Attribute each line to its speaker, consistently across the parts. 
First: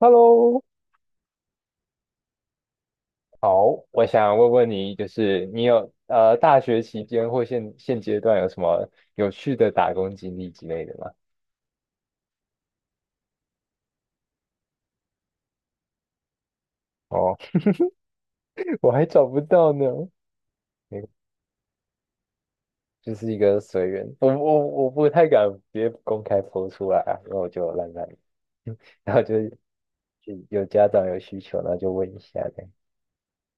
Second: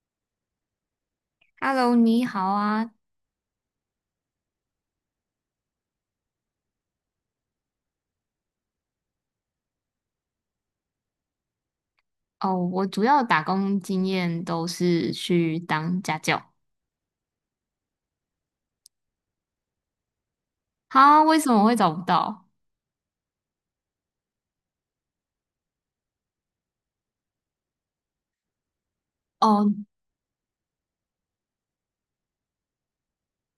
Speaker 1: Hello，
Speaker 2: Hello，你好啊。
Speaker 1: 好，我想问问你，就是你有大学期间或现阶段有什么有趣的打工经历之类的吗？
Speaker 2: 哦，我主要打工经验都是去当家教。
Speaker 1: 哦，我还找不到呢。嗯
Speaker 2: 哈，为什么会找不到？
Speaker 1: 就是一个随缘，我不太敢别公开 po 出来啊，然后我就懒懒。然后就是
Speaker 2: 哦
Speaker 1: 有家长有需求，然后就问一下呗。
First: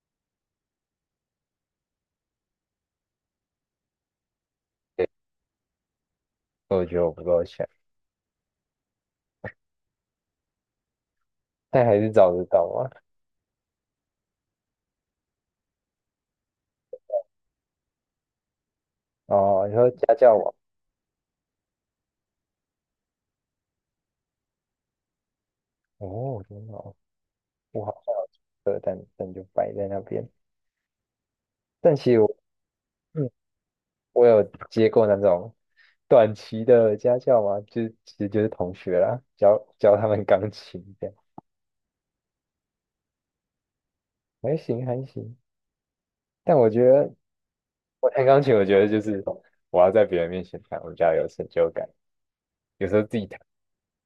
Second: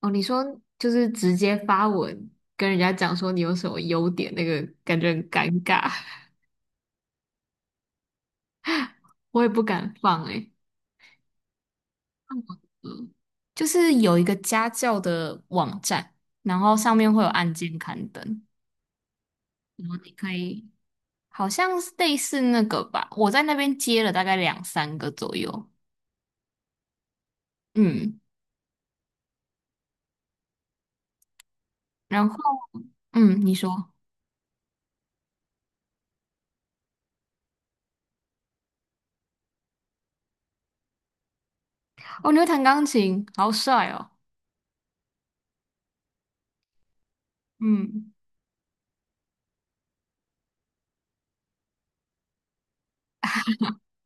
Speaker 2: 哦，你说就是直接发文跟人家讲说你有什么优点，那个感
Speaker 1: 对，
Speaker 2: 觉很尴尬，
Speaker 1: 我觉得我不够强，
Speaker 2: 我也不敢放诶、
Speaker 1: 但还是找得 到啊。
Speaker 2: 嗯，就是有一个家教的网站，然后上面会有案件刊登，
Speaker 1: 哦，你
Speaker 2: 然
Speaker 1: 说
Speaker 2: 后你
Speaker 1: 家
Speaker 2: 可
Speaker 1: 教网。
Speaker 2: 以好像是类似那个吧，我在那边接了大概两三个左右。
Speaker 1: 哦，真的哦。不好
Speaker 2: 嗯，
Speaker 1: 喝，但就摆在那边，但其实我。
Speaker 2: 然后。
Speaker 1: 嗯
Speaker 2: 嗯，你说，
Speaker 1: 我有接过那种短期的家教嘛，就其实就是同学啦，教教他们钢琴这样。
Speaker 2: 哦，你会弹钢琴，好帅哦。
Speaker 1: 还行还行。但我觉得我
Speaker 2: 嗯，
Speaker 1: 弹钢琴，我觉得就是我要在别人面前弹，我比较有成就感。有时候自己弹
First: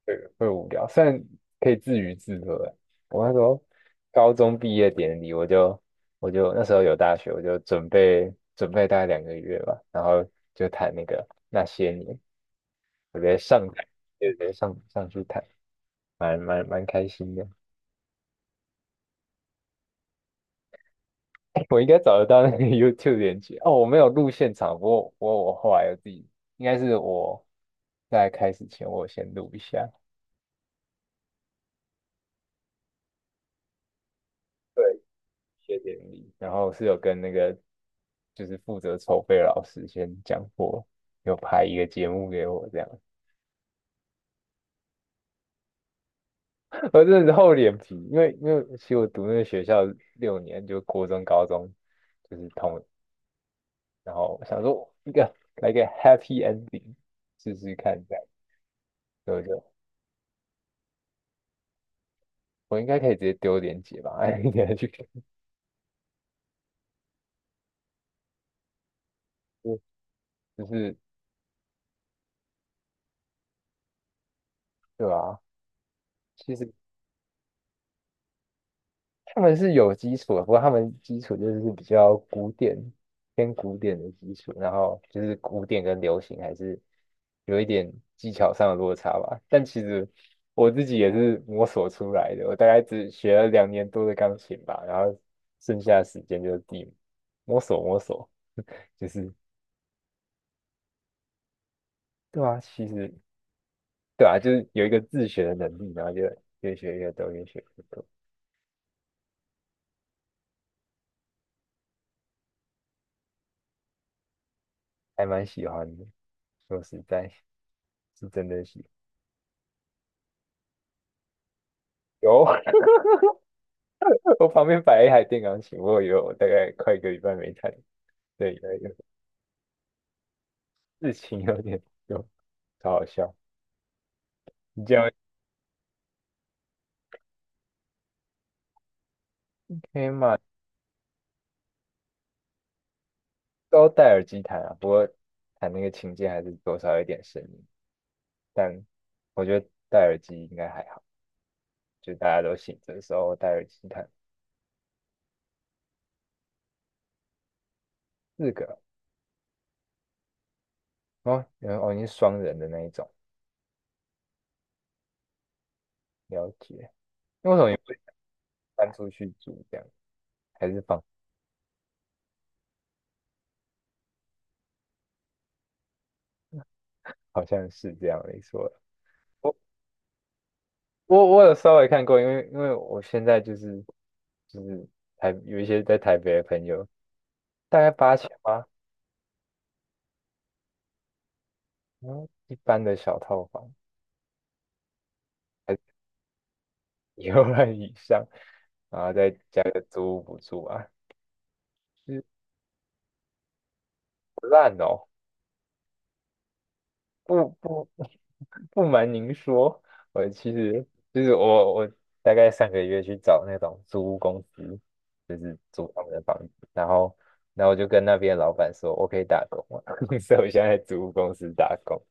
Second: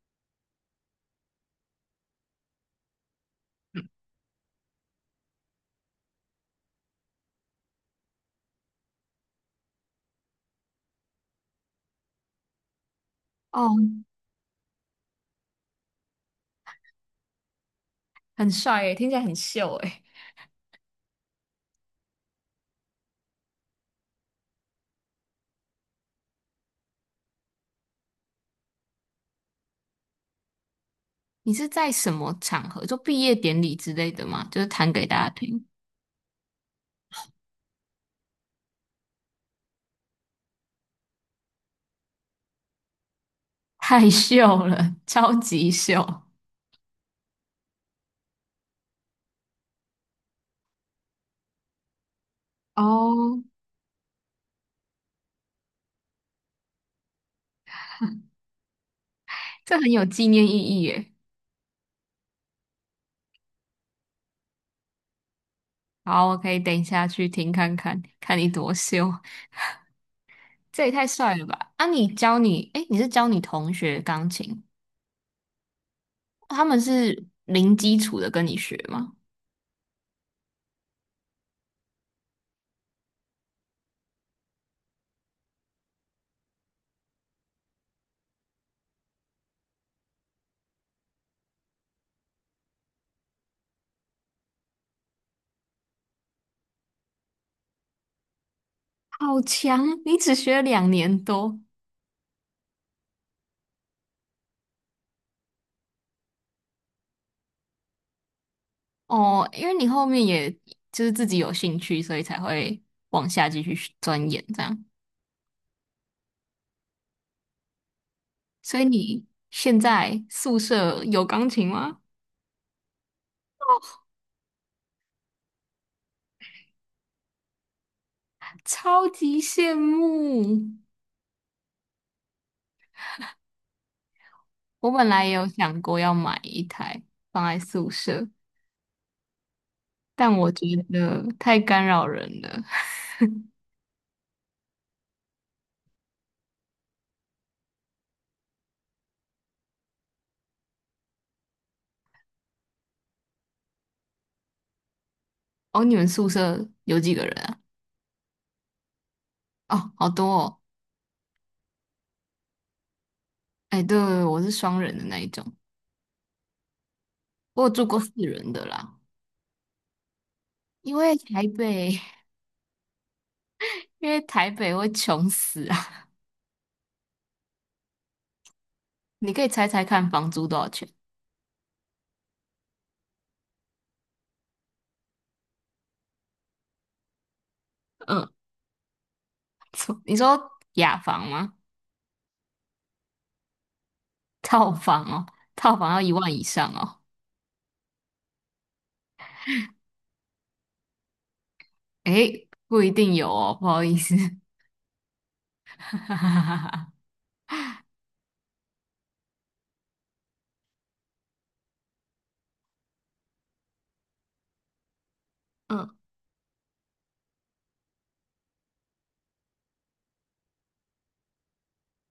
Speaker 1: 会无聊，虽然可以自娱自乐啊。我那时候高中毕业典礼，我就那时候有大学，我就准备准备大概2个月吧，然后就弹那个那些年，我直接上台，
Speaker 2: 哦，
Speaker 1: 就直接上去弹。蛮开心的。
Speaker 2: 很帅诶，听起来很秀诶。
Speaker 1: 我应该找得到那个 YouTube 连接哦。我没有录现场，不过我后来有自己，应该是我在开始前我有先录一下。
Speaker 2: 你是在什么场合，就毕业典礼之类的吗？就是弹
Speaker 1: 对，
Speaker 2: 给大家听。
Speaker 1: 谢谢典礼，然后是有跟那个就是负责筹备的老师先讲过，有拍一个节目给我这样。
Speaker 2: 太秀了，超级秀。
Speaker 1: 我真的是厚脸皮，因为其实我读那个学校6年，就国中、高中就是同。
Speaker 2: 哦，
Speaker 1: 然后我想说来个 Happy Ending 试试看这样，所以
Speaker 2: 这很有纪念意义耶。
Speaker 1: 我应该可以直接丢链接吧。哎，你还去看
Speaker 2: 好，我可以等一下去听看看，看你多秀。
Speaker 1: 就就
Speaker 2: 这也
Speaker 1: 是
Speaker 2: 太帅了吧！啊，你教你，诶，你是教你同学钢琴，
Speaker 1: 对吧、其
Speaker 2: 他
Speaker 1: 实
Speaker 2: 们是零基础的跟你学吗？
Speaker 1: 他们是有基础的，不过他们基础就是比较古典，偏古典的基础，然后就是古典跟流行还是有一点技巧上的落差吧。但其实我自己也是摸索出来的，我大概只学了2年多的钢琴吧，然后剩下的时间就是地摸索摸索。就是
Speaker 2: 好强，你只学了2年多。
Speaker 1: 对啊，其实。对啊，就是有一个自学的能力，然后就越学越多，越学越多。
Speaker 2: 哦，因为你后面也就是自己有兴趣，所以才会往下继续钻研这样。
Speaker 1: 还蛮喜欢的。说实在，是真的
Speaker 2: 所以
Speaker 1: 喜
Speaker 2: 你现在宿舍有钢琴吗？
Speaker 1: 有。我旁边摆了一台电钢琴，我有大概快一个礼拜没弹。对，有
Speaker 2: 超级羡慕！
Speaker 1: 有事情有点多，超好笑。你
Speaker 2: 我
Speaker 1: 这
Speaker 2: 本
Speaker 1: 样
Speaker 2: 来也有想过要买一台放在宿舍，
Speaker 1: 可以
Speaker 2: 但
Speaker 1: 嘛？
Speaker 2: 我觉得太干扰人了。
Speaker 1: 都戴耳机弹啊，不过弹那个琴键还是多少有点声音，但我觉得戴耳机应该还好，就大家都醒着的时候戴耳机弹。
Speaker 2: 哦，你们宿舍有几个人啊？
Speaker 1: 4个。
Speaker 2: 哦，好多哦。
Speaker 1: 哦，然后哦，你是双人的那一种，
Speaker 2: 哎，对，我是双人的那一种，
Speaker 1: 了解。那为什
Speaker 2: 我
Speaker 1: 么
Speaker 2: 有
Speaker 1: 你
Speaker 2: 住
Speaker 1: 不
Speaker 2: 过4人的
Speaker 1: 搬
Speaker 2: 啦。
Speaker 1: 出去住这样？还是
Speaker 2: 因
Speaker 1: 房
Speaker 2: 为台北，因为台北会穷死。
Speaker 1: 好像是这样没错。
Speaker 2: 你可以
Speaker 1: 我
Speaker 2: 猜猜看房租多少钱？
Speaker 1: 我有稍微看过，因为我现在就是就是台有一些在台北的朋友，大概八
Speaker 2: 嗯，
Speaker 1: 千吗？
Speaker 2: 错你说雅房吗？
Speaker 1: 然后一般的小套房，
Speaker 2: 套房哦，
Speaker 1: 还
Speaker 2: 套
Speaker 1: 是
Speaker 2: 房要1万以上哦。
Speaker 1: 1万以上，然后再加个租屋补助啊，就是
Speaker 2: 诶，不一定有哦，不好意思。
Speaker 1: 不烂哦，不不不瞒您说，我其实就是我大概上个月去找那种租屋公司，就是
Speaker 2: 嗯，
Speaker 1: 租他们的房子，然后我就跟那边的老板说，我可以打工吗？所以我现在在租屋公司打工，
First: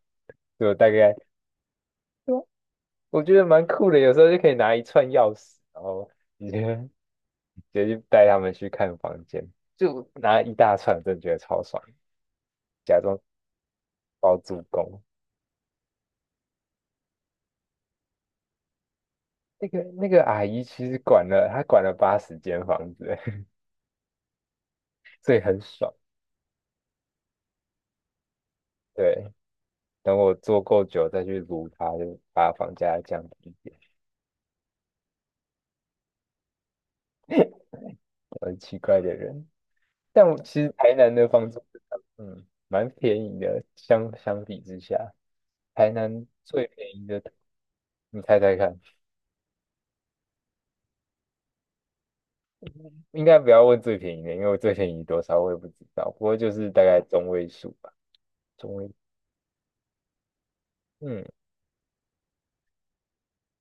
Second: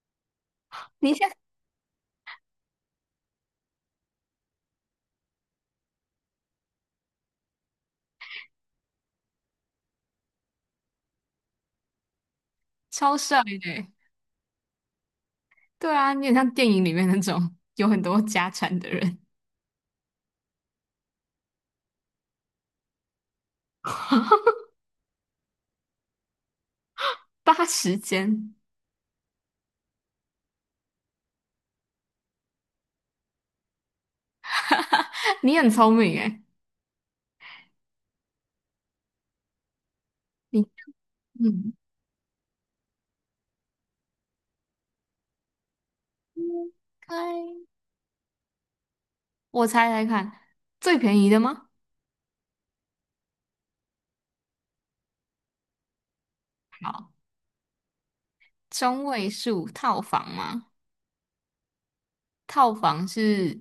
Speaker 1: 就大概。
Speaker 2: 你现在
Speaker 1: 对啊，我觉得蛮酷的，有时候就可以拿一串钥匙，然后直接直接就带他们去看房间，就拿一大串，真的觉得超爽，假
Speaker 2: 超
Speaker 1: 装
Speaker 2: 帅的欸。
Speaker 1: 包租公。
Speaker 2: 对啊，你很像电影里面那种有很多家产的人。
Speaker 1: 那个阿姨其实管了，她管了80间房子，所以很爽。
Speaker 2: 80间，
Speaker 1: 对，等我做够久再去撸它，就把房价降低一点。
Speaker 2: 你很聪明诶。
Speaker 1: 我很奇怪的人，但我
Speaker 2: 你
Speaker 1: 其实台南的房子，
Speaker 2: 嗯，
Speaker 1: 嗯，蛮便宜的，相比之下，台南
Speaker 2: 应
Speaker 1: 最便宜的，
Speaker 2: 该
Speaker 1: 你猜猜看？
Speaker 2: 我猜猜看，最便宜的吗？
Speaker 1: 应该不要问最便宜的，因为我最便宜多少我也不知道，不过就是大概
Speaker 2: 好，
Speaker 1: 中位数吧。中位。
Speaker 2: 中位数套房吗？
Speaker 1: 嗯，
Speaker 2: 套房是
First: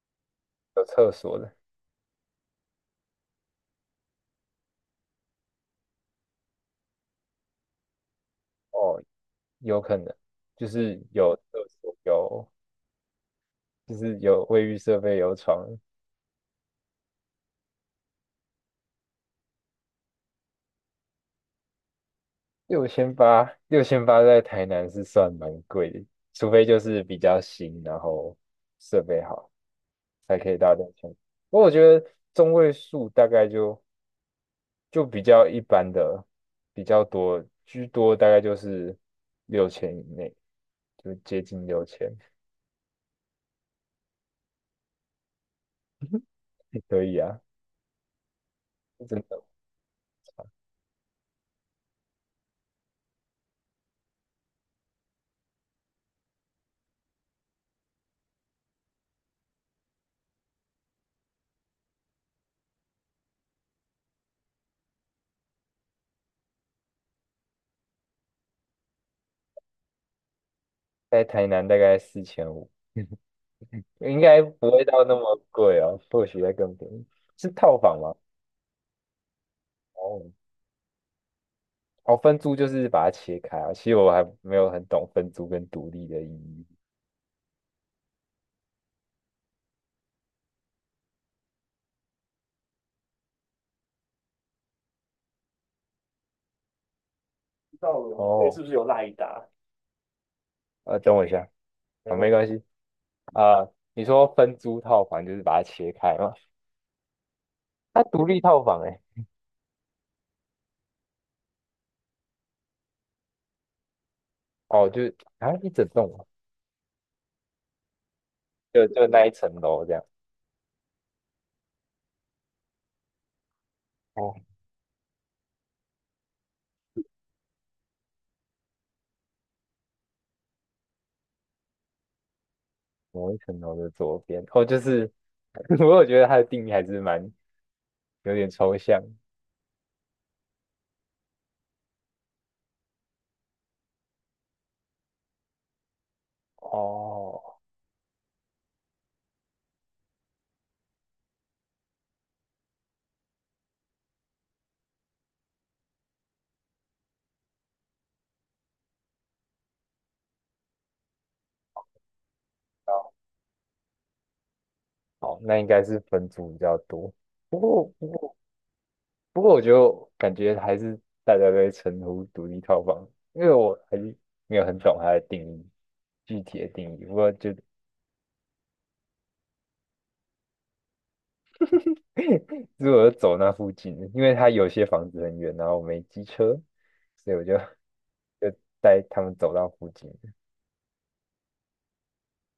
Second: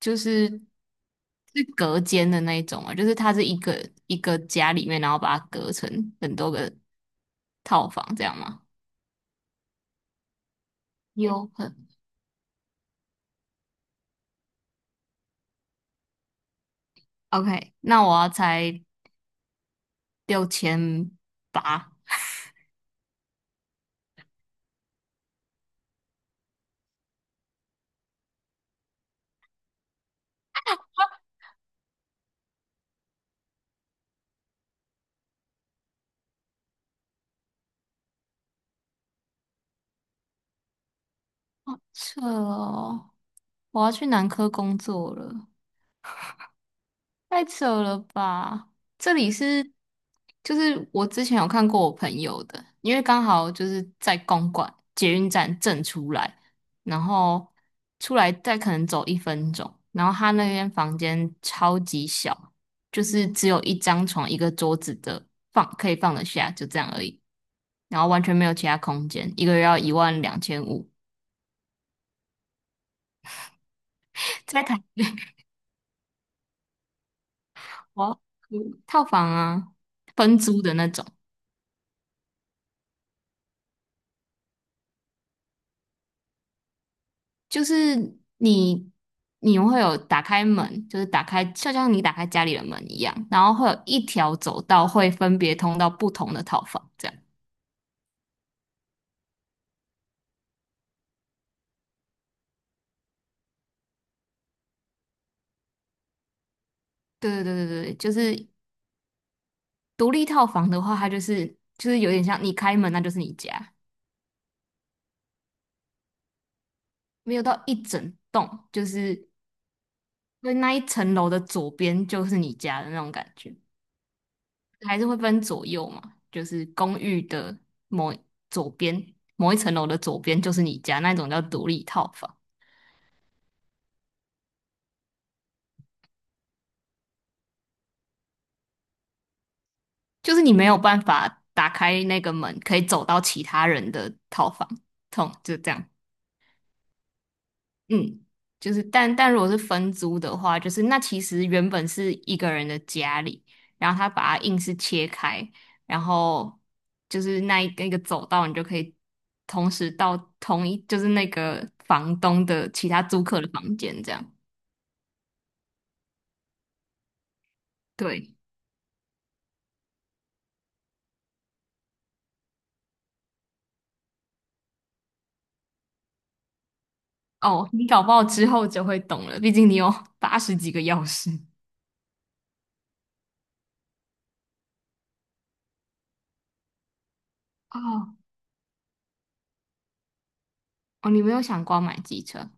Speaker 2: 就是
Speaker 1: 有厕所的。
Speaker 2: 是隔间的那一种啊，就是它是一个一个家里面，然后把它隔成很多个套房，这样吗？
Speaker 1: 哦，有可能就是有
Speaker 2: 有
Speaker 1: 厕
Speaker 2: 很
Speaker 1: 所，有就是有卫浴设备，有床。
Speaker 2: OK，那我要猜6800。
Speaker 1: 六千八。六千八在台南是算蛮贵的，除非就是比较新，然后设备好，才可以到六千。不过我觉得中位数大概就比较一般的，比较多，居多大概就是六千以内，就接近六千。
Speaker 2: 这哦，我要去男科工作了。
Speaker 1: 也可以啊。
Speaker 2: 太扯了吧！
Speaker 1: 真
Speaker 2: 这里
Speaker 1: 的，
Speaker 2: 是，就是我之前有看过我朋友的，因为刚好就是在公馆捷运站正出来，然后出来再可能走1分钟，然后他那间房间超级小，就是只有一张床一个桌子的放可以放得下，就这样而已，然后完全没有其他空间，一个月要12500。
Speaker 1: 在台南大概4500。应该
Speaker 2: 在
Speaker 1: 不
Speaker 2: 台
Speaker 1: 会到那么贵哦，或许会更便宜。是套房
Speaker 2: 湾
Speaker 1: 吗？
Speaker 2: 套房啊，
Speaker 1: 哦。
Speaker 2: 分租的那种。
Speaker 1: 哦，分租就是把它切开啊。其实我还没有很懂分租跟独立的意义。
Speaker 2: 就是你你会有打开门，就是打开，就像你打开家里的门一样，然后会有一条走道会分别通到不同的套房，这样。
Speaker 1: 不知道我哦，是不是有赖一打？等我一下，没啊，关没系，关系啊。你说分租套房就是把它切开嘛？
Speaker 2: 对对对对对，
Speaker 1: 它
Speaker 2: 就
Speaker 1: 独
Speaker 2: 是
Speaker 1: 立套房哎、
Speaker 2: 独立套房的话，它就是就是有点像你开门，那就是你家。
Speaker 1: 哦，就是啊一整栋啊
Speaker 2: 没有到一整栋，就
Speaker 1: 就那
Speaker 2: 是
Speaker 1: 一层楼这样。
Speaker 2: 因为那一层楼的左边就是你家的那种感觉，
Speaker 1: 哦，
Speaker 2: 还是会分左右嘛，就是公寓的某左边某一层楼的左边就是你家，那种叫独立套房。
Speaker 1: 某一层楼的左边，哦，就是 我有觉得它的定义还是蛮有点抽象。
Speaker 2: 就是你没有办法打开那个门，可以走到其他人的套房，痛就这样。
Speaker 1: 哦，
Speaker 2: 嗯，就是但如果是分租的话，就是那其实原本是一个人的家里，然后他把它硬是切开，然后就是那一个一个走道，你就可以同时到同一就是那个房东的其他租客的房间这样。
Speaker 1: 好，那应该是分租比较多。不过
Speaker 2: 对，
Speaker 1: 不过我就感觉还是大家都会称呼独立套房，因为我还是没有很懂它的定义，具体的定义。不过就
Speaker 2: 哦，你搞不好之后就会懂了，毕竟你有80几个钥匙。
Speaker 1: 如果走那附近，因为它有些房子很远，然后我没机车，所以我就
Speaker 2: 哦，
Speaker 1: 就带他们走到附近。
Speaker 2: 哦，你没有想过要买机车？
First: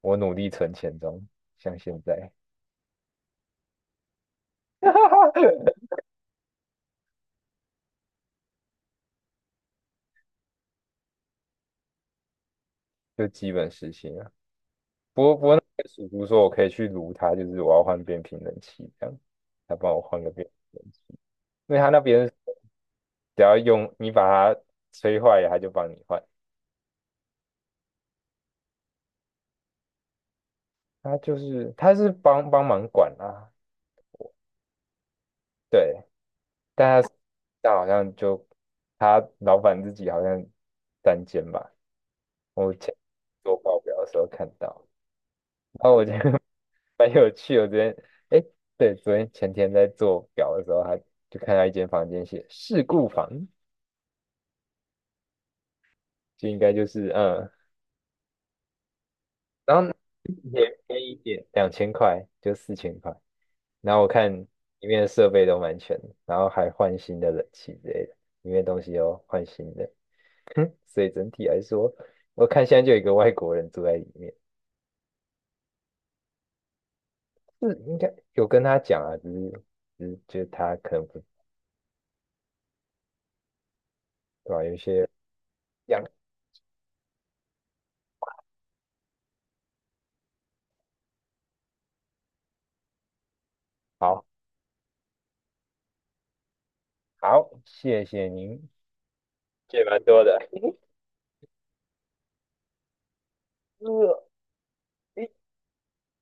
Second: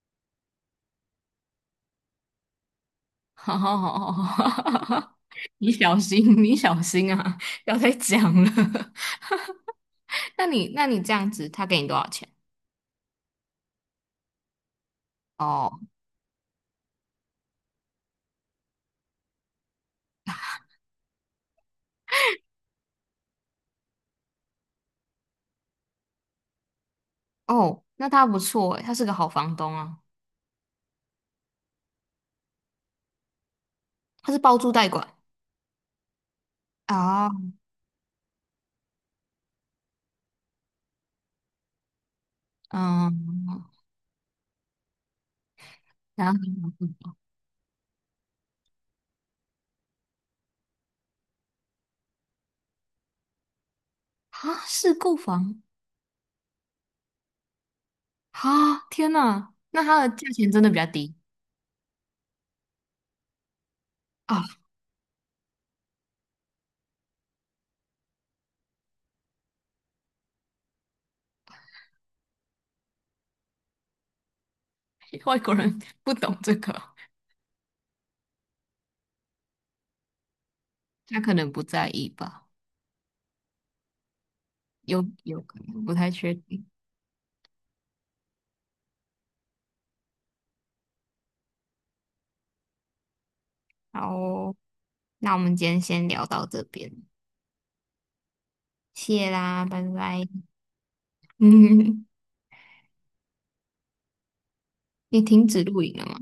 Speaker 1: 我努力存钱中，像现在
Speaker 2: 好好好好好，你小心，你小心啊，不要再讲了。那你这样子，他给你多少钱？
Speaker 1: 就基本实行啊。
Speaker 2: 哦
Speaker 1: 叔叔说我可以去撸它，就是我要换变频冷气这样，他帮我换个变频冷气，因为他那边。只要用你把它吹坏，了，它就帮你换。
Speaker 2: 哦，那他不错诶，他是个好房东啊，
Speaker 1: 它就是它是帮帮忙管啊，
Speaker 2: 他是包租代管
Speaker 1: 对，但它
Speaker 2: 啊。
Speaker 1: 好像就他老板自己好像单间吧，我前做
Speaker 2: 嗯，
Speaker 1: 报表的时候看到，然后我觉得
Speaker 2: 然后
Speaker 1: 蛮有趣的。我昨天哎，对，昨天前天在做表的时候，他就看到一间房间写事故房，
Speaker 2: 啊，是购房
Speaker 1: 就应该就是嗯，
Speaker 2: 啊，天呐，
Speaker 1: 然
Speaker 2: 那
Speaker 1: 后
Speaker 2: 他的价钱真的比
Speaker 1: 便
Speaker 2: 较
Speaker 1: 便宜一
Speaker 2: 低
Speaker 1: 点，2000块就4000块。然后我看
Speaker 2: 啊。
Speaker 1: 里面的设备都蛮全的，然后还换新的冷气之类的，里面东西都换新的，所以整体来说，我看现在就有一个外国人住在里面，
Speaker 2: 外国人不懂这个
Speaker 1: 是应该有跟他讲啊，只是就是他可能
Speaker 2: 他
Speaker 1: 不
Speaker 2: 可能不在意吧，
Speaker 1: 对吧、有
Speaker 2: 有
Speaker 1: 些
Speaker 2: 有可能不
Speaker 1: 样
Speaker 2: 太确定。好
Speaker 1: 好
Speaker 2: 哦，那我们今天先聊到这边。
Speaker 1: 好，谢谢您，
Speaker 2: 谢啦，拜
Speaker 1: 借蛮多
Speaker 2: 拜。
Speaker 1: 的。
Speaker 2: 嗯，
Speaker 1: 呃
Speaker 2: 你
Speaker 1: 诶
Speaker 2: 停止录影了吗？